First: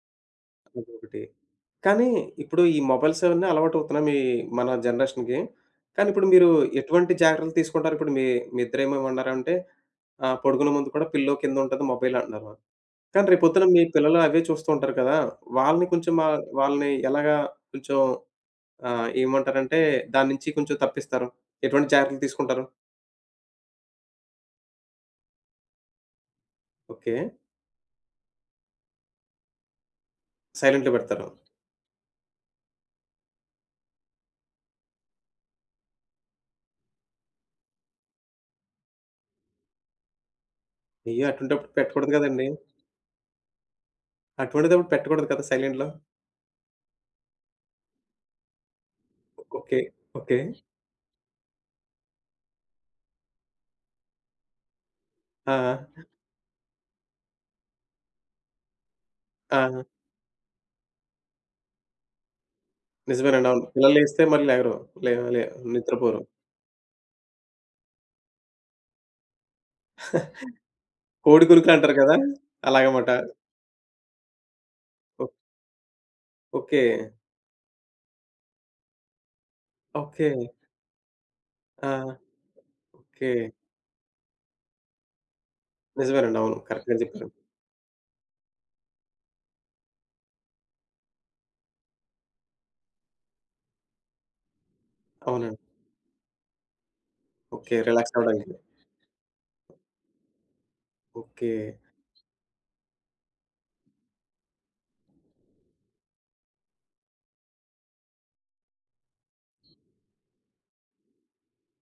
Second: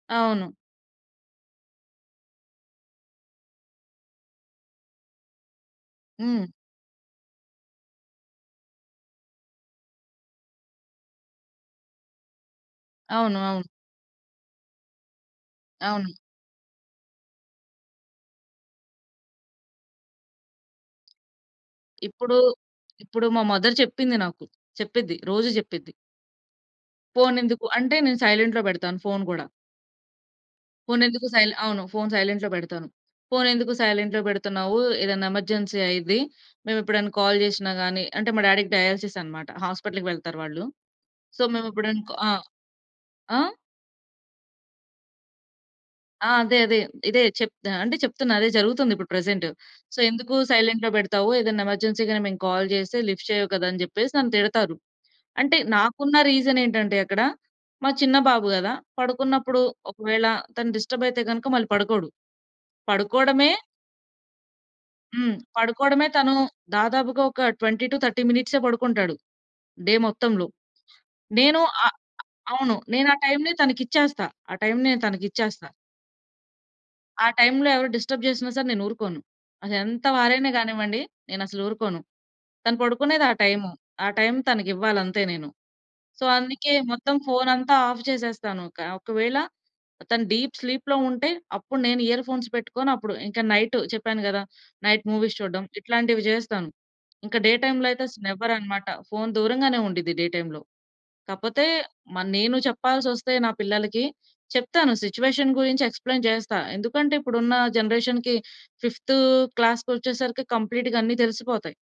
అవును. ఇంకొకటి కానీ, ఇప్పుడు ఈ మొబైల్స్ అవన్నీ అలవాటవుతున్నాయి మీ మన జనరేషన్‌కి. కానీ ఇప్పుడు మీరు హ్మ్. ఎటువంటి జాగ్రత్తలు తీసుకుంటారిప్పుడు మీ మీ ఇద్దర ఏమో ఏమన్నారంటే ఆహ్, పడుకునే ముందు గూడా పిల్లో కిందుంటది మొబైల్ అన్నారు. మా కానీ అవును. రేపొద్దున అవును. మీ పిల్లలు అవే చూస్తూ ఉంటారు కదా. వాళ్ళని అవును. కొంచెం మా వాళ్ళని ఎలాగా కొంచెం ఆహ్, ఏమంటారంటే దాన్నించి కొంచెం తప్పిస్తారు? ఎటువంటి జాగ్రత్తలు ఇప్పుడు తీసుకుంటారు? ఇప్పుడు మా మదర్ చెప్పింది నాకు. చెప్పిద్ది, రోజు చెప్పిద్ది. ఓకే. ఫోనెందుకు? అంటే నేను సైలెంట్‌లో పెడతాను ఫోను గూడా. సైలెంట్‌లో పెడతారు. ఫోనెందుకు సైల్ అవును. ఫోను సైలెంట్‌లో పెడతాను. ఫోనెందుకు సైలెంట్‌లో పెడుతున్నావు? ఏదన్నా ఎమర్జెన్సీ అయ్యిద్ది. మేమెప్పుడన్నా కాల్ చేషినా గాని అంటే మా డ్యాడీ‌కి డయాలిసిస్ అన్నమాట. హాస్పిటల్‌కి వెళ్తారు వాళ్ళు. అయ్యో! సో మేము అట్లాంటప్పుడు ఎప్పుడన పెట్టకూడదు కా ఆ! కదండీ! ఆ? అటువంటిదప్పుడు పెట్టకూడదు కదా! సైలెంట్‌లో. ఆ! అదే అదే. ఇదే చెప్ ఆహ్, అంటే చెప్తున్నా అదే జరుగుతుందిప్పుడు ప్రెజెంటు. ఓకే. సో, ఎందుకు ఓకే. సైలెంట్‌లో పెడతావు? ఏదన్నా ఎమర్జెన్సీ‌గాని మేము కాల్ చేస్తే లిఫ్ట్ చేయవు కదా! అని చెప్పేసి నన్ను తిడతారు. ఆ! అంటే ఆ! నాకున్న రీజనేంటంటే అక్కడ మా చిన్న బాబు గదా! పడుకున్నప్పుడు ఆ! ఒకవేళ తను డిస్టర్బ్ అయితే గనక మళ్ళి పడుకోడు. పడుకోడమే నిజమేనండవును. పిల్లలు లేస్తే మళ్ళీ లెగరు. లే హ్మ్. లే పడుకోవడమే నిద్రపోరు. తను దాదాపుగా ఒక 20-30 మినిట్సే పడుకుంటాడు డే మొత్తంలో. కోడి నేను గురుకులంటారు ఆహ్, కదా! అవును. నేను అలాగమాట. ఆ టైమ్‌ని తనకిచ్చేస్తా. ఆ టైమ్‌ని నేను ఓ తనకిచ్చేస్తా. ఓకే. ఆ టైంలో ఎవరు డిస్టర్బ్ చేసినా సరే నేనూరుకోను. అదెంత వారైనా ఓకే. గానివ్వండి నేనసలు ఆ! ఊరుకోను. తను పడుకునేది ఓకే. ఆ టైము. ఆ టైం తనకివ్వాలంతే నేను. సో, నిజమేనండి. అవును. అందుకే కరెక్ట్‌గా మొత్తం చెప్పారు. ఫోనంతా ఆఫ్ జేసేస్తాను కా ఒకవేళ తను డీప్ స్లీప్‌లో ఉంటే అప్పుడు నేను ఇయర్ ఫోన్స్ పెట్టుకొని అప్పుడు ఇంకా నైట్ చెప్పాను గదా! నైట్ మూవీస్ అవునండి. చూడ్డం ఇట్లాంటివి జేస్తాను. ఇంకా డే ఓకే. టైమ్‌లో అయితే రిలాక్స్ నెవర్ అవ్వడానికి. అన్నమాట. ఫోన్ దూరంగానే ఉండిద్ది డే టైమ్‌లో. ఓకే. కాపోతే మ నేను చెప్పాల్సొస్తే నా పిల్లలకి చెప్తాను సిచ్యువేషన్ గురించి ఎక్స్‌ప్లేన్ చేస్తా. ఎందుకంటే ఇప్పుడున్న జనరేషన్‌కి ఫిఫ్త్ క్లాస్‌కొచ్చేసరికి కంప్లీట్‌గా అన్ని తెలిసిపోతాయి.